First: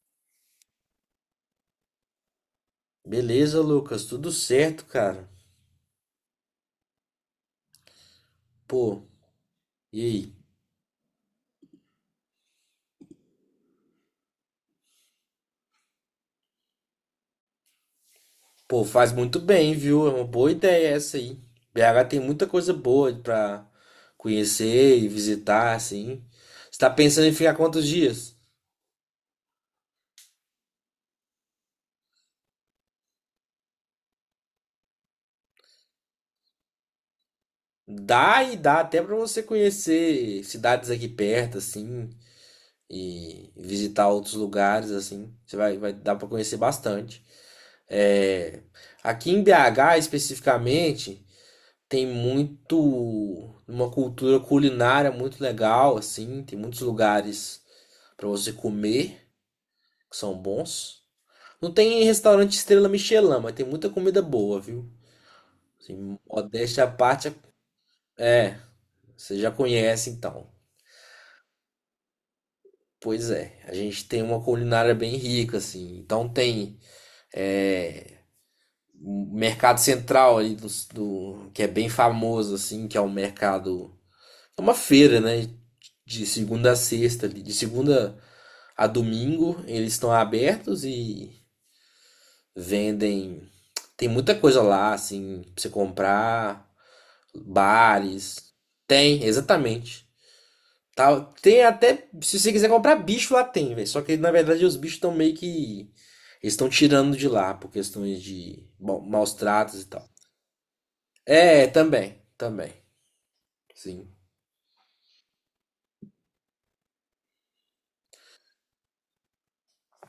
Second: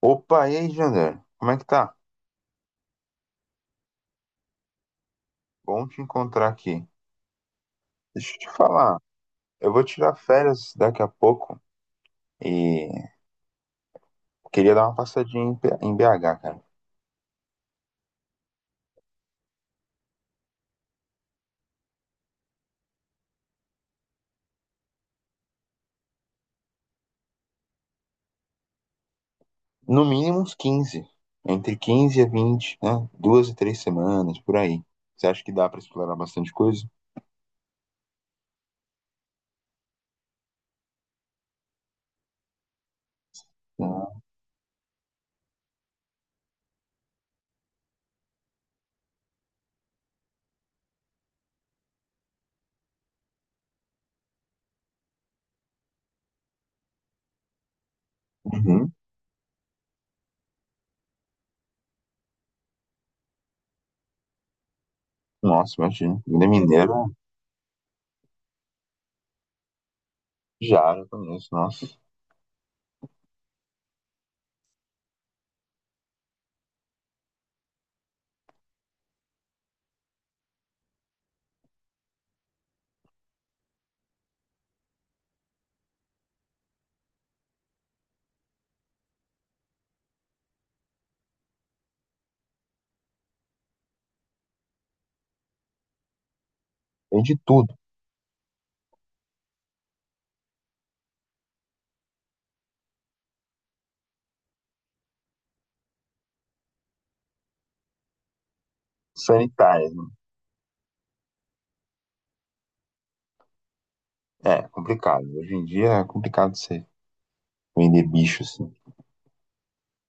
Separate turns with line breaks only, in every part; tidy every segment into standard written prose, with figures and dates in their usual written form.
Opa, e aí, Jander? Como é que tá?
Beleza, Lucas, tudo certo, cara.
Bom te encontrar aqui. Deixa eu te falar,
Pô,
eu vou
e
tirar
aí?
férias daqui a pouco e queria dar uma passadinha em BH, cara.
Pô, faz muito bem, viu? É uma boa ideia essa aí. BH tem muita coisa boa pra conhecer e visitar, assim. Você tá pensando em ficar quantos dias?
No mínimo uns 15, entre 15 e 20, né? 2 e 3 semanas, por aí. Você acha que dá pra explorar bastante coisa?
Dá e dá até pra você conhecer cidades aqui perto, assim, e visitar outros lugares, assim. Você vai dar pra conhecer bastante. É, aqui em BH especificamente, tem muito uma cultura culinária muito legal assim, tem muitos lugares para você
Uhum.
comer que são bons. Não tem restaurante estrela Michelin, mas tem muita comida boa, viu?
Nossa,
Assim,
imagina. Comida
modéstia à
mineira,
parte, é, você já conhece então.
já conheço, nossa.
Pois é, a gente tem uma culinária bem rica assim. Então tem, é, o mercado central ali que é bem famoso assim, que é o mercado. É uma feira, né? De segunda a sexta ali. De segunda a domingo, eles estão abertos e vendem. Tem muita coisa lá, assim, pra você comprar,
Tem de tudo.
bares. Tem, exatamente. Tá, tem até. Se você quiser comprar bicho, lá tem, velho. Só que na verdade os bichos estão meio que. Eles estão tirando de lá por questões de, bom, maus tratos e
Sanitárias, né?
tal. É, também, também. Sim.
É, complicado. Hoje em dia é complicado você vender bicho, assim,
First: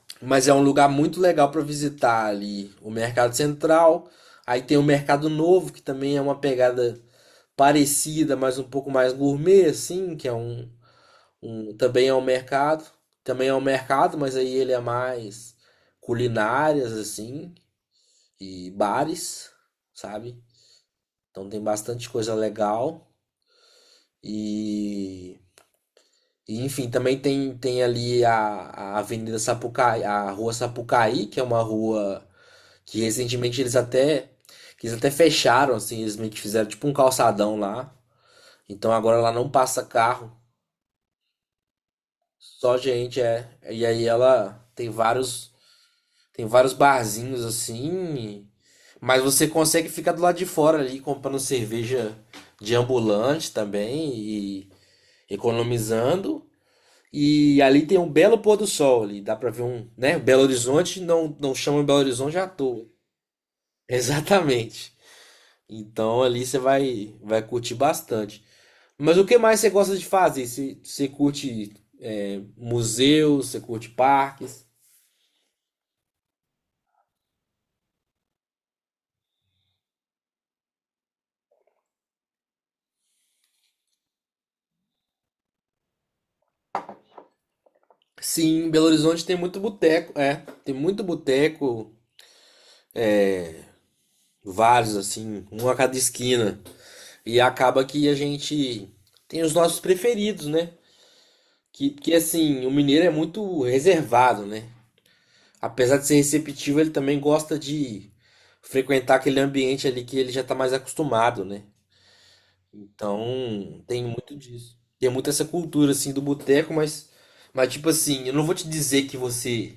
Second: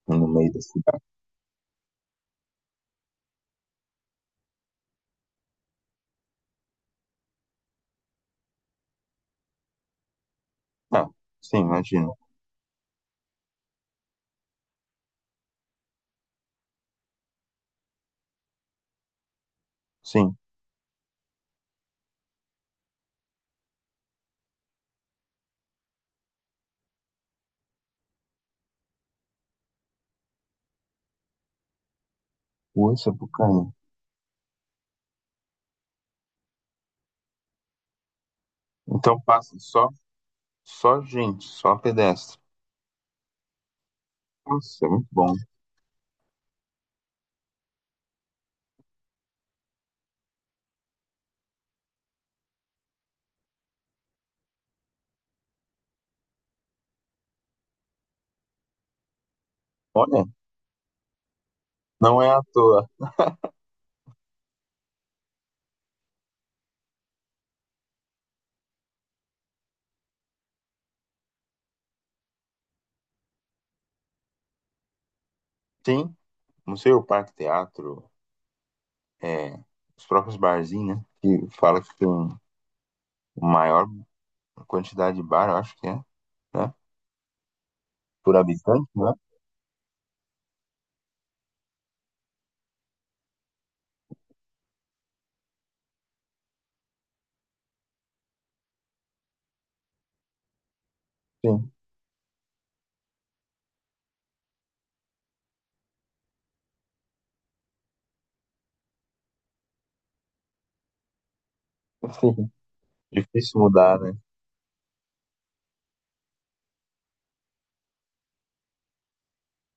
no
Mas
meio
é
da
um lugar
cidade.
muito legal para visitar ali o Mercado Central. Aí tem o Mercado Novo, que também é uma pegada parecida, mas um pouco mais gourmet, assim, que é um,
Ah, sim,
um
imagina.
também é um mercado. Também é um mercado, mas aí ele é mais culinárias, assim, e bares,
Sim,
sabe? Então tem bastante coisa legal. E, e, enfim, também tem, tem ali a Avenida Sapucaí, a Rua Sapucaí, que é uma rua.
Rua
Que recentemente
Sapucaí.
eles até, que eles até fecharam, assim, eles meio que fizeram tipo um calçadão lá. Então agora
Então
lá não
passa
passa
só,
carro,
só gente, só pedestre.
só gente, é. E aí ela
Nossa, é muito bom.
tem vários barzinhos assim, mas você consegue ficar do lado de fora ali comprando cerveja de ambulante também e economizando. E ali tem um belo pôr do sol ali, dá pra ver um, né?
Olha,
Belo Horizonte não chama Belo
não é
Horizonte
à
à toa.
toa.
Exatamente. Então ali você vai, vai curtir bastante. Mas o que mais você gosta de fazer? Você curte, é, museus, você curte parques?
Tem museu, parque, teatro, é, os próprios barzinhos, né? Que fala que tem maior quantidade de bar, eu acho que é, né? Por
Sim, em
habitante,
Belo
né?
Horizonte tem muito boteco, é, tem muito boteco, vários assim, um a cada esquina. E acaba que a gente tem os nossos preferidos, né?
Sim,
Que assim, o mineiro é muito reservado, né? Apesar de ser receptivo, ele também gosta de frequentar aquele ambiente ali que ele já tá mais acostumado, né?
sim. Difícil
Então,
mudar,
tem
né?
muito disso. Tem muito essa cultura assim do boteco, mas tipo assim, eu não vou te dizer que você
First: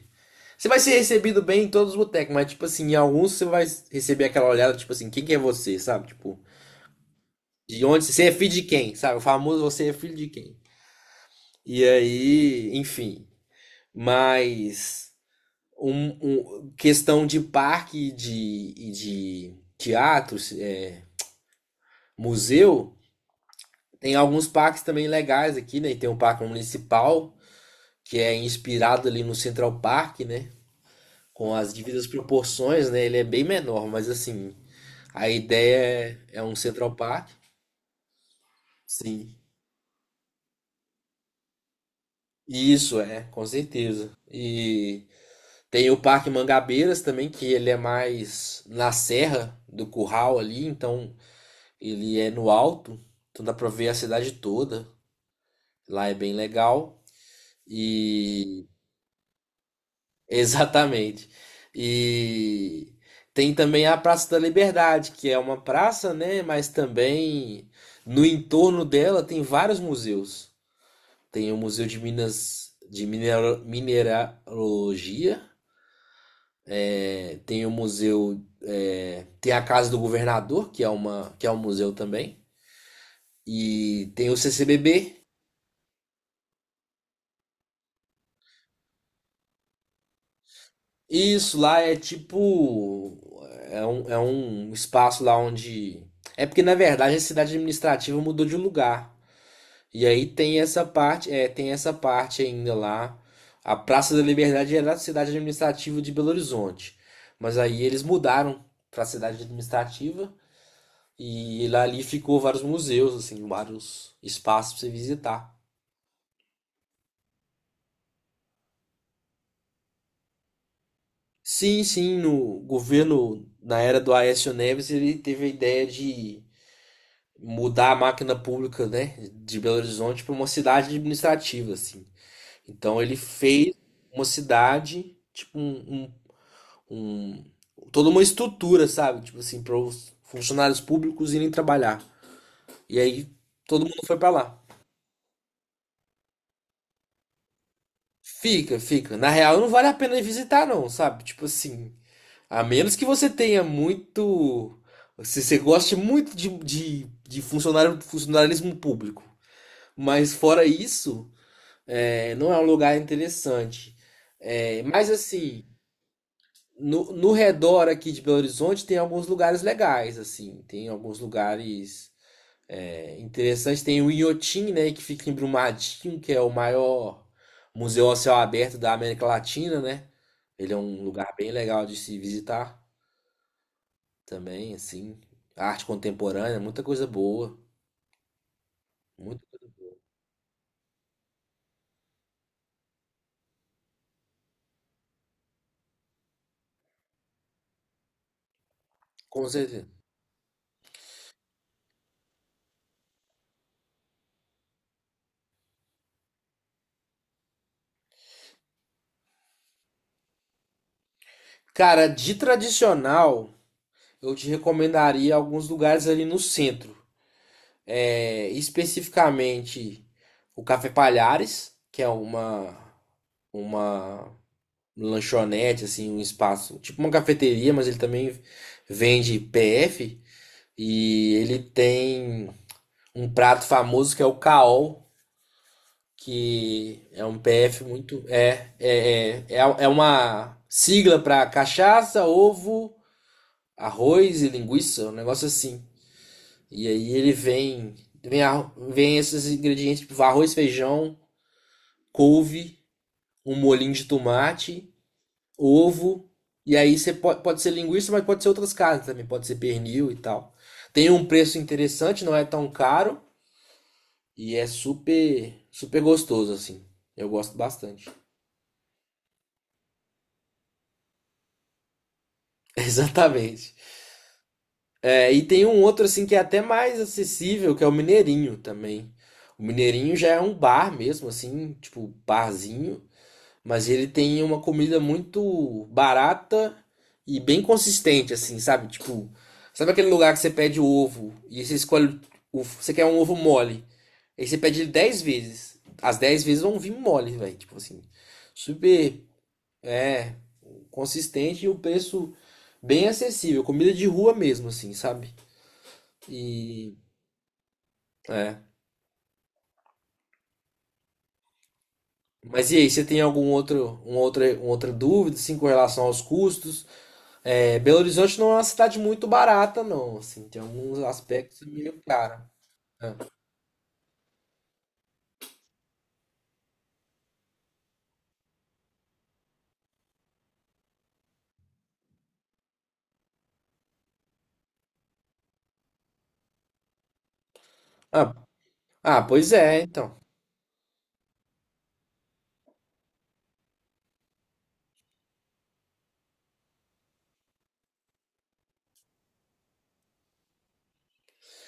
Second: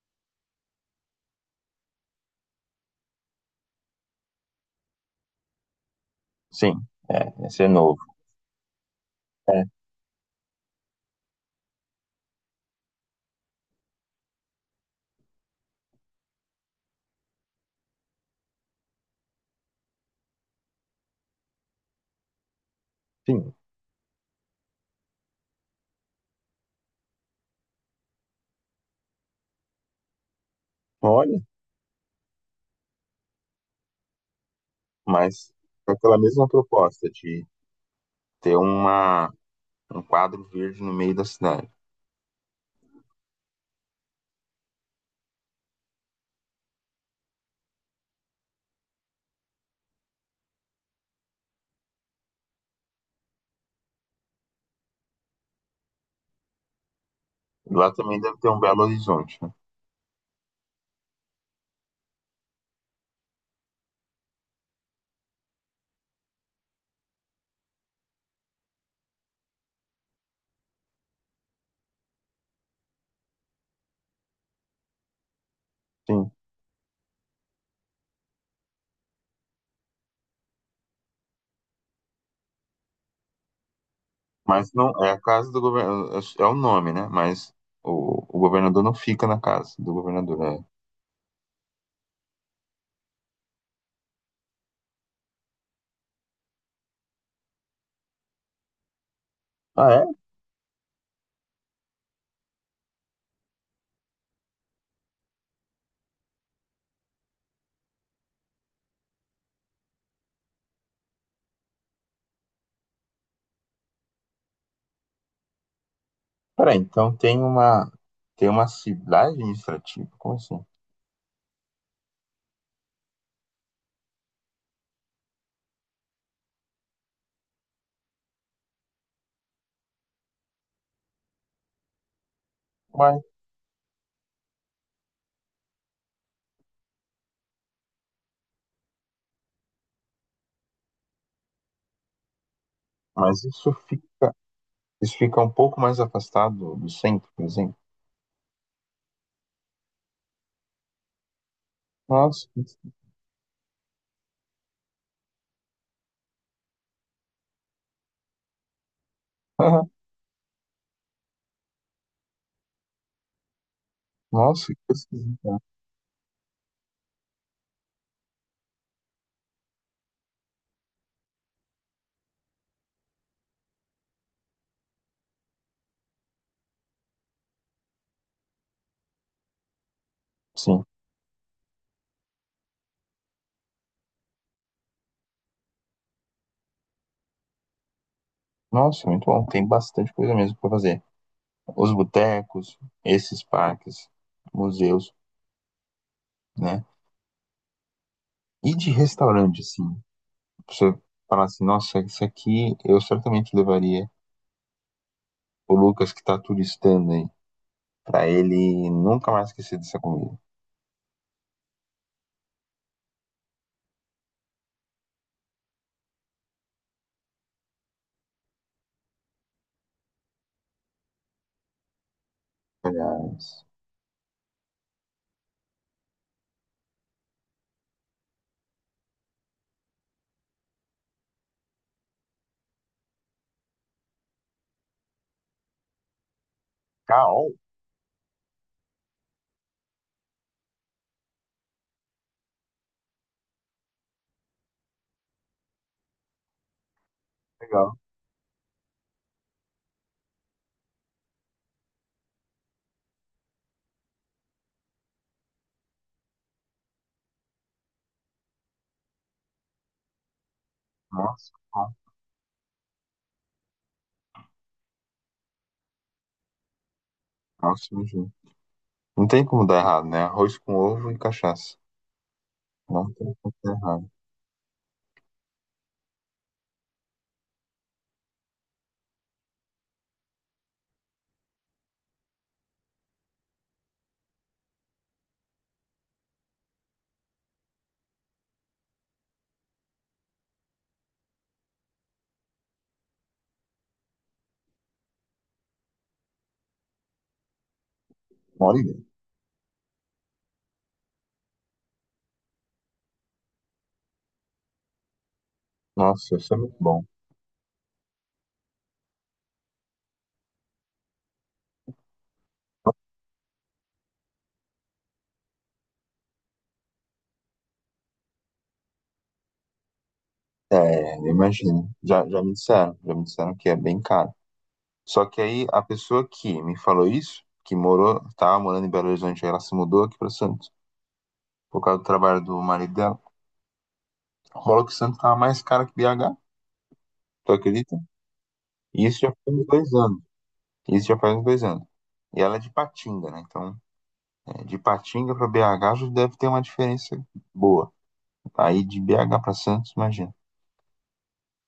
você vai ser recebido bem em todos os botecos, mas tipo assim, em alguns você vai receber aquela olhada tipo assim, quem que é você, sabe? Tipo,
Sim, é, esse é
de
novo.
onde você é, filho de quem, sabe? O famoso
É,
você é filho de quem. E aí, enfim, mas questão de parque e de teatros, é, museu,
sim.
tem alguns parques também legais aqui, né? E tem um parque municipal que é inspirado ali no Central Park, né?
Olha,
Com as devidas proporções, né? Ele é bem menor, mas assim, a
mas com aquela
ideia é, é
mesma
um Central
proposta
Park.
de ter uma,
Sim.
um quadro verde no meio da cidade.
Isso é, com certeza. E tem o Parque Mangabeiras também, que ele é mais na Serra do Curral ali, então ele é no alto, então dá pra ver a cidade toda. Lá é bem legal.
Lá também deve ter um
E.
Belo Horizonte, né?
Exatamente. E tem também a Praça da Liberdade, que é uma praça, né? Mas também no entorno dela tem vários museus. Tem o Museu de Minas de Mineralogia,
Sim.
é, tem o museu, é, tem a Casa do Governador, que é uma, que é um museu também, e tem o
Mas não é
CCBB.
a casa do governo, é o nome, né? Mas o governador não fica na casa do governador, né?
Isso lá é tipo. É um espaço lá onde. É porque, na verdade, a cidade administrativa mudou de lugar.
Ah,
E
é?
aí tem essa parte, é, tem essa parte ainda lá. A Praça da Liberdade era a cidade administrativa de Belo Horizonte. Mas aí eles mudaram para a cidade administrativa e lá ali ficou vários museus, assim, vários espaços para você visitar.
Peraí, então tem uma cidade administrativa? Como assim?
Sim, sim, no governo, na era do Aécio Neves, ele teve a ideia de mudar a máquina pública, né, de Belo Horizonte para uma cidade administrativa, assim. Então ele
Uai,
fez uma cidade, tipo um- toda uma estrutura, sabe, tipo assim, para os funcionários públicos irem trabalhar. E aí
mas isso
todo mundo foi para
fica
lá.
isso fica um pouco mais afastado do centro, por exemplo.
Fica, fica. Na real, não vale a pena ir visitar, não, sabe? Tipo assim,
Nossa,
a
que-
menos que você tenha muito, se você goste muito de funcionalismo público. Mas fora isso, é, não é um lugar interessante.
Nossa,
É,
que
mas
esquisito, né?
assim, no, no redor aqui de Belo Horizonte tem alguns lugares legais, assim, tem alguns lugares, é, interessantes. Tem o Inhotim, né, que fica em Brumadinho, que é o maior museu a céu aberto da América Latina, né? Ele é
Sim.
um lugar bem legal de se visitar também, assim. Arte contemporânea, muita coisa boa.
Nossa, muito bom.
Muita
Tem
coisa boa.
bastante coisa mesmo para fazer. Os botecos, esses parques, museus, né? E de
Com
restaurante,
certeza.
assim, você falar assim, nossa, isso aqui eu certamente levaria o Lucas que tá turistando aí, pra ele nunca mais esquecer dessa comida.
Cara, de tradicional, eu te recomendaria alguns lugares ali no centro. É, especificamente o Café Palhares, que é
Aliás,
uma lanchonete, assim, um espaço, tipo uma cafeteria, mas ele também vende PF e ele tem um prato famoso que é o caol, que é um
caol,
PF muito. É uma sigla para cachaça, ovo, arroz e linguiça, um negócio assim. E aí ele vem,
legal.
vem, a- vem esses ingredientes, tipo arroz, feijão, couve, um molhinho de tomate, ovo, e aí você pode, pode ser linguiça, mas pode ser outras carnes também, pode ser pernil e tal. Tem um
Nossa,
preço
bom.
interessante, não é tão caro e é super, super gostoso assim. Eu gosto
Nossa,
bastante.
imagina. Não tem como dar errado, né? Arroz com ovo e cachaça. Não tem como dar
Exatamente.
errado.
É, e tem um outro assim que é até mais acessível, que é o Mineirinho também. O Mineirinho já é um bar mesmo, assim, tipo barzinho. Mas ele tem uma comida muito barata e bem consistente, assim, sabe? Tipo, sabe aquele lugar que você pede o ovo e você escolhe. O, você quer um ovo mole. Aí você pede ele 10 vezes. As 10 vezes vão vir mole, velho. Tipo assim,
Olha,
super, é, consistente e o preço bem acessível. Comida de rua mesmo, assim, sabe?
nossa, isso é muito
E.
bom.
É. Mas e aí, você tem algum outro, um outra, uma outra dúvida, assim, com relação aos custos? É, Belo Horizonte não é uma cidade muito barata, não. Assim, tem alguns
É, eu
aspectos
imagino.
meio
Já
cara.
me disseram,
É.
já me disseram que é bem caro. Só que aí a pessoa que me falou isso, que morou, tava morando em Belo Horizonte, aí ela se mudou aqui para Santos, por causa do trabalho do marido dela. Rola que Santos tava mais cara que BH, tu acredita?
Ah,
E isso
ah,
já faz
pois
uns
é,
2 anos.
então.
Isso já faz uns dois anos. E ela é de Patinga, né? Então, é, de Patinga para BH já deve ter uma diferença boa. Aí de BH para Santos, imagina.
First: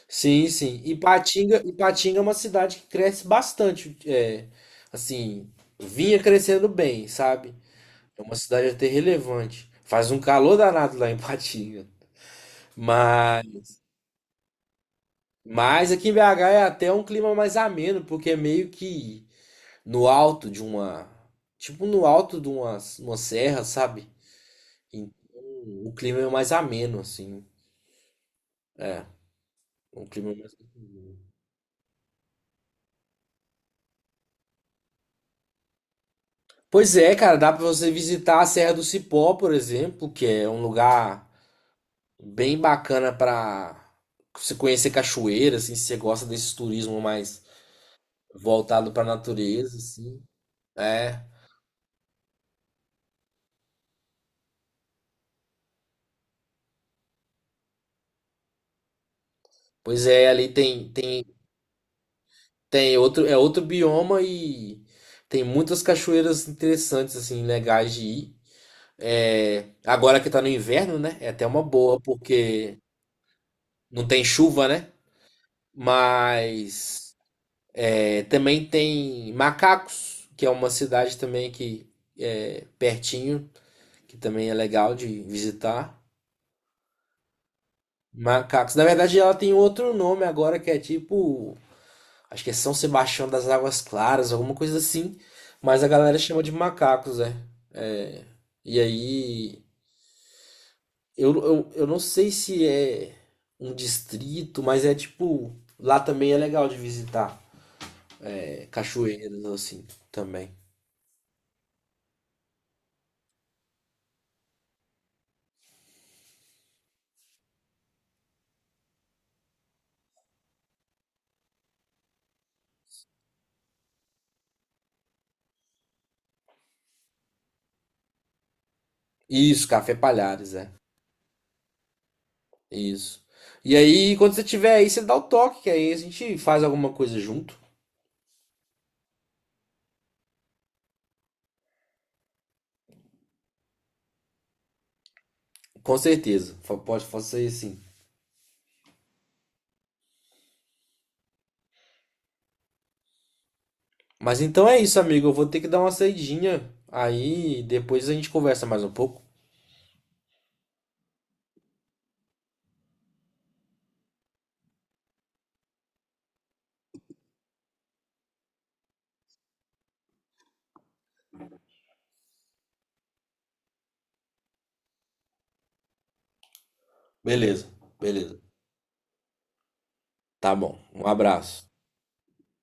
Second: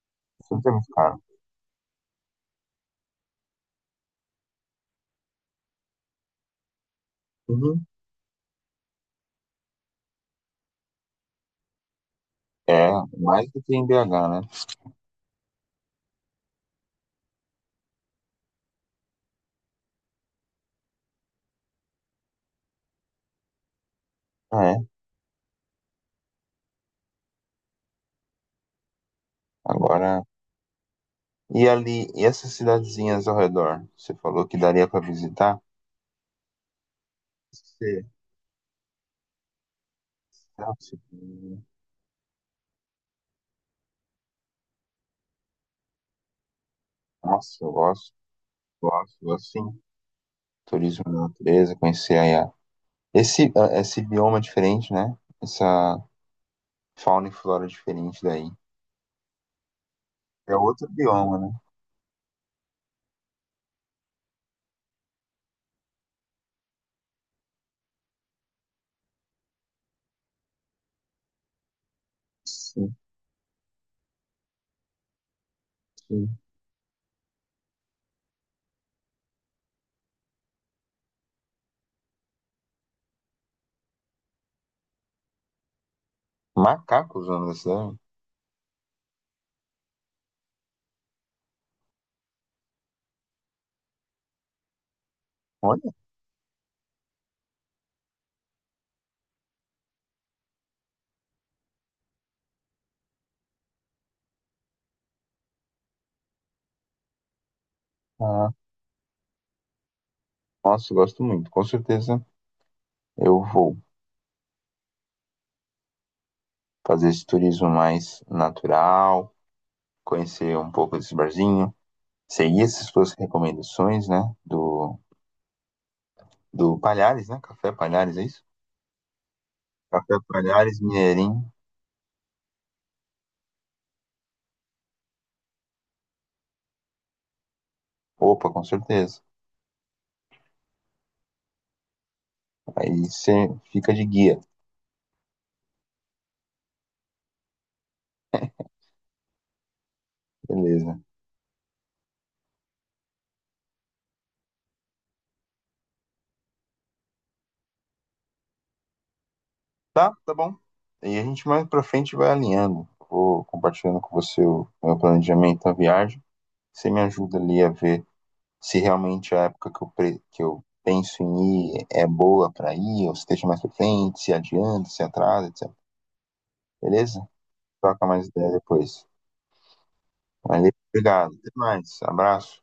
Sim,
Santos é
sim.
muito caro.
Ipatinga é uma cidade que cresce bastante. É, assim, vinha crescendo bem, sabe?
Uhum.
É uma cidade até relevante. Faz um calor danado lá em Ipatinga.
É, mais do
Mas,
que em BH, né?
mas aqui em BH é até um clima mais ameno, porque é meio que no alto de uma. Tipo no alto de uma serra, sabe?
Ah, é.
Então, o clima é mais ameno, assim. É, um
Agora,
clima mais.
e ali, e essas cidadezinhas ao redor? Você falou que daria para visitar?
Pois é, cara, dá pra você
Você,
visitar a Serra do Cipó, por exemplo, que é um
nossa,
lugar bem bacana pra você conhecer cachoeira, assim, se você gosta desse turismo mais
nossa, eu gosto,
voltado pra
gosto, gosto
natureza,
sim.
assim.
Turismo na
É.
natureza, conhecer aí esse bioma diferente, né? Essa fauna e flora diferente daí.
Pois é, ali
É outro
tem tem
bioma, né?
tem outro é outro bioma e tem muitas cachoeiras interessantes assim, legais de ir. É, agora que tá no inverno, né? É até uma boa, porque
Sim,
não tem chuva, né?
sim.
Mas é, também tem Macacos, que é uma cidade também que é pertinho, que também é legal de visitar.
Macacos na cidade?
Macacos. Na verdade, ela tem outro nome agora que é tipo, acho que é São Sebastião das Águas Claras, alguma coisa assim. Mas a
Olha,
galera chama de Macacos, né? É, e aí, eu não sei se é um distrito, mas é tipo, lá também é legal de visitar.
ah,
É, Cachoeiras, assim, também.
nossa, eu gosto muito. Com certeza eu vou fazer esse turismo mais natural, conhecer um pouco desse barzinho, seguir essas suas recomendações, né? Do, do Palhares, né? Café Palhares, é isso?
Isso, Café
Café
Palhares, é.
Palhares, Mineirinho.
Isso. E aí, quando você tiver aí, você dá o toque, que aí a gente faz alguma coisa junto.
Opa, com certeza. Aí você fica de guia.
Com certeza. Pode fazer assim.
Beleza.
Mas então é isso, amigo. Eu vou ter que dar uma saidinha. Aí depois a gente conversa mais um pouco.
Tá, tá bom. E a gente mais pra frente vai alinhando. Vou compartilhando com você o meu planejamento da viagem. Você me ajuda ali a ver se realmente a época que eu penso em ir é boa pra ir, ou se deixa mais pra frente, se adianta, se atrasa, etc. Beleza?
Beleza,
Troca mais
beleza.
ideia depois.
Tá
Valeu,
bom. Um
obrigado. Até
abraço.
mais. Abraço.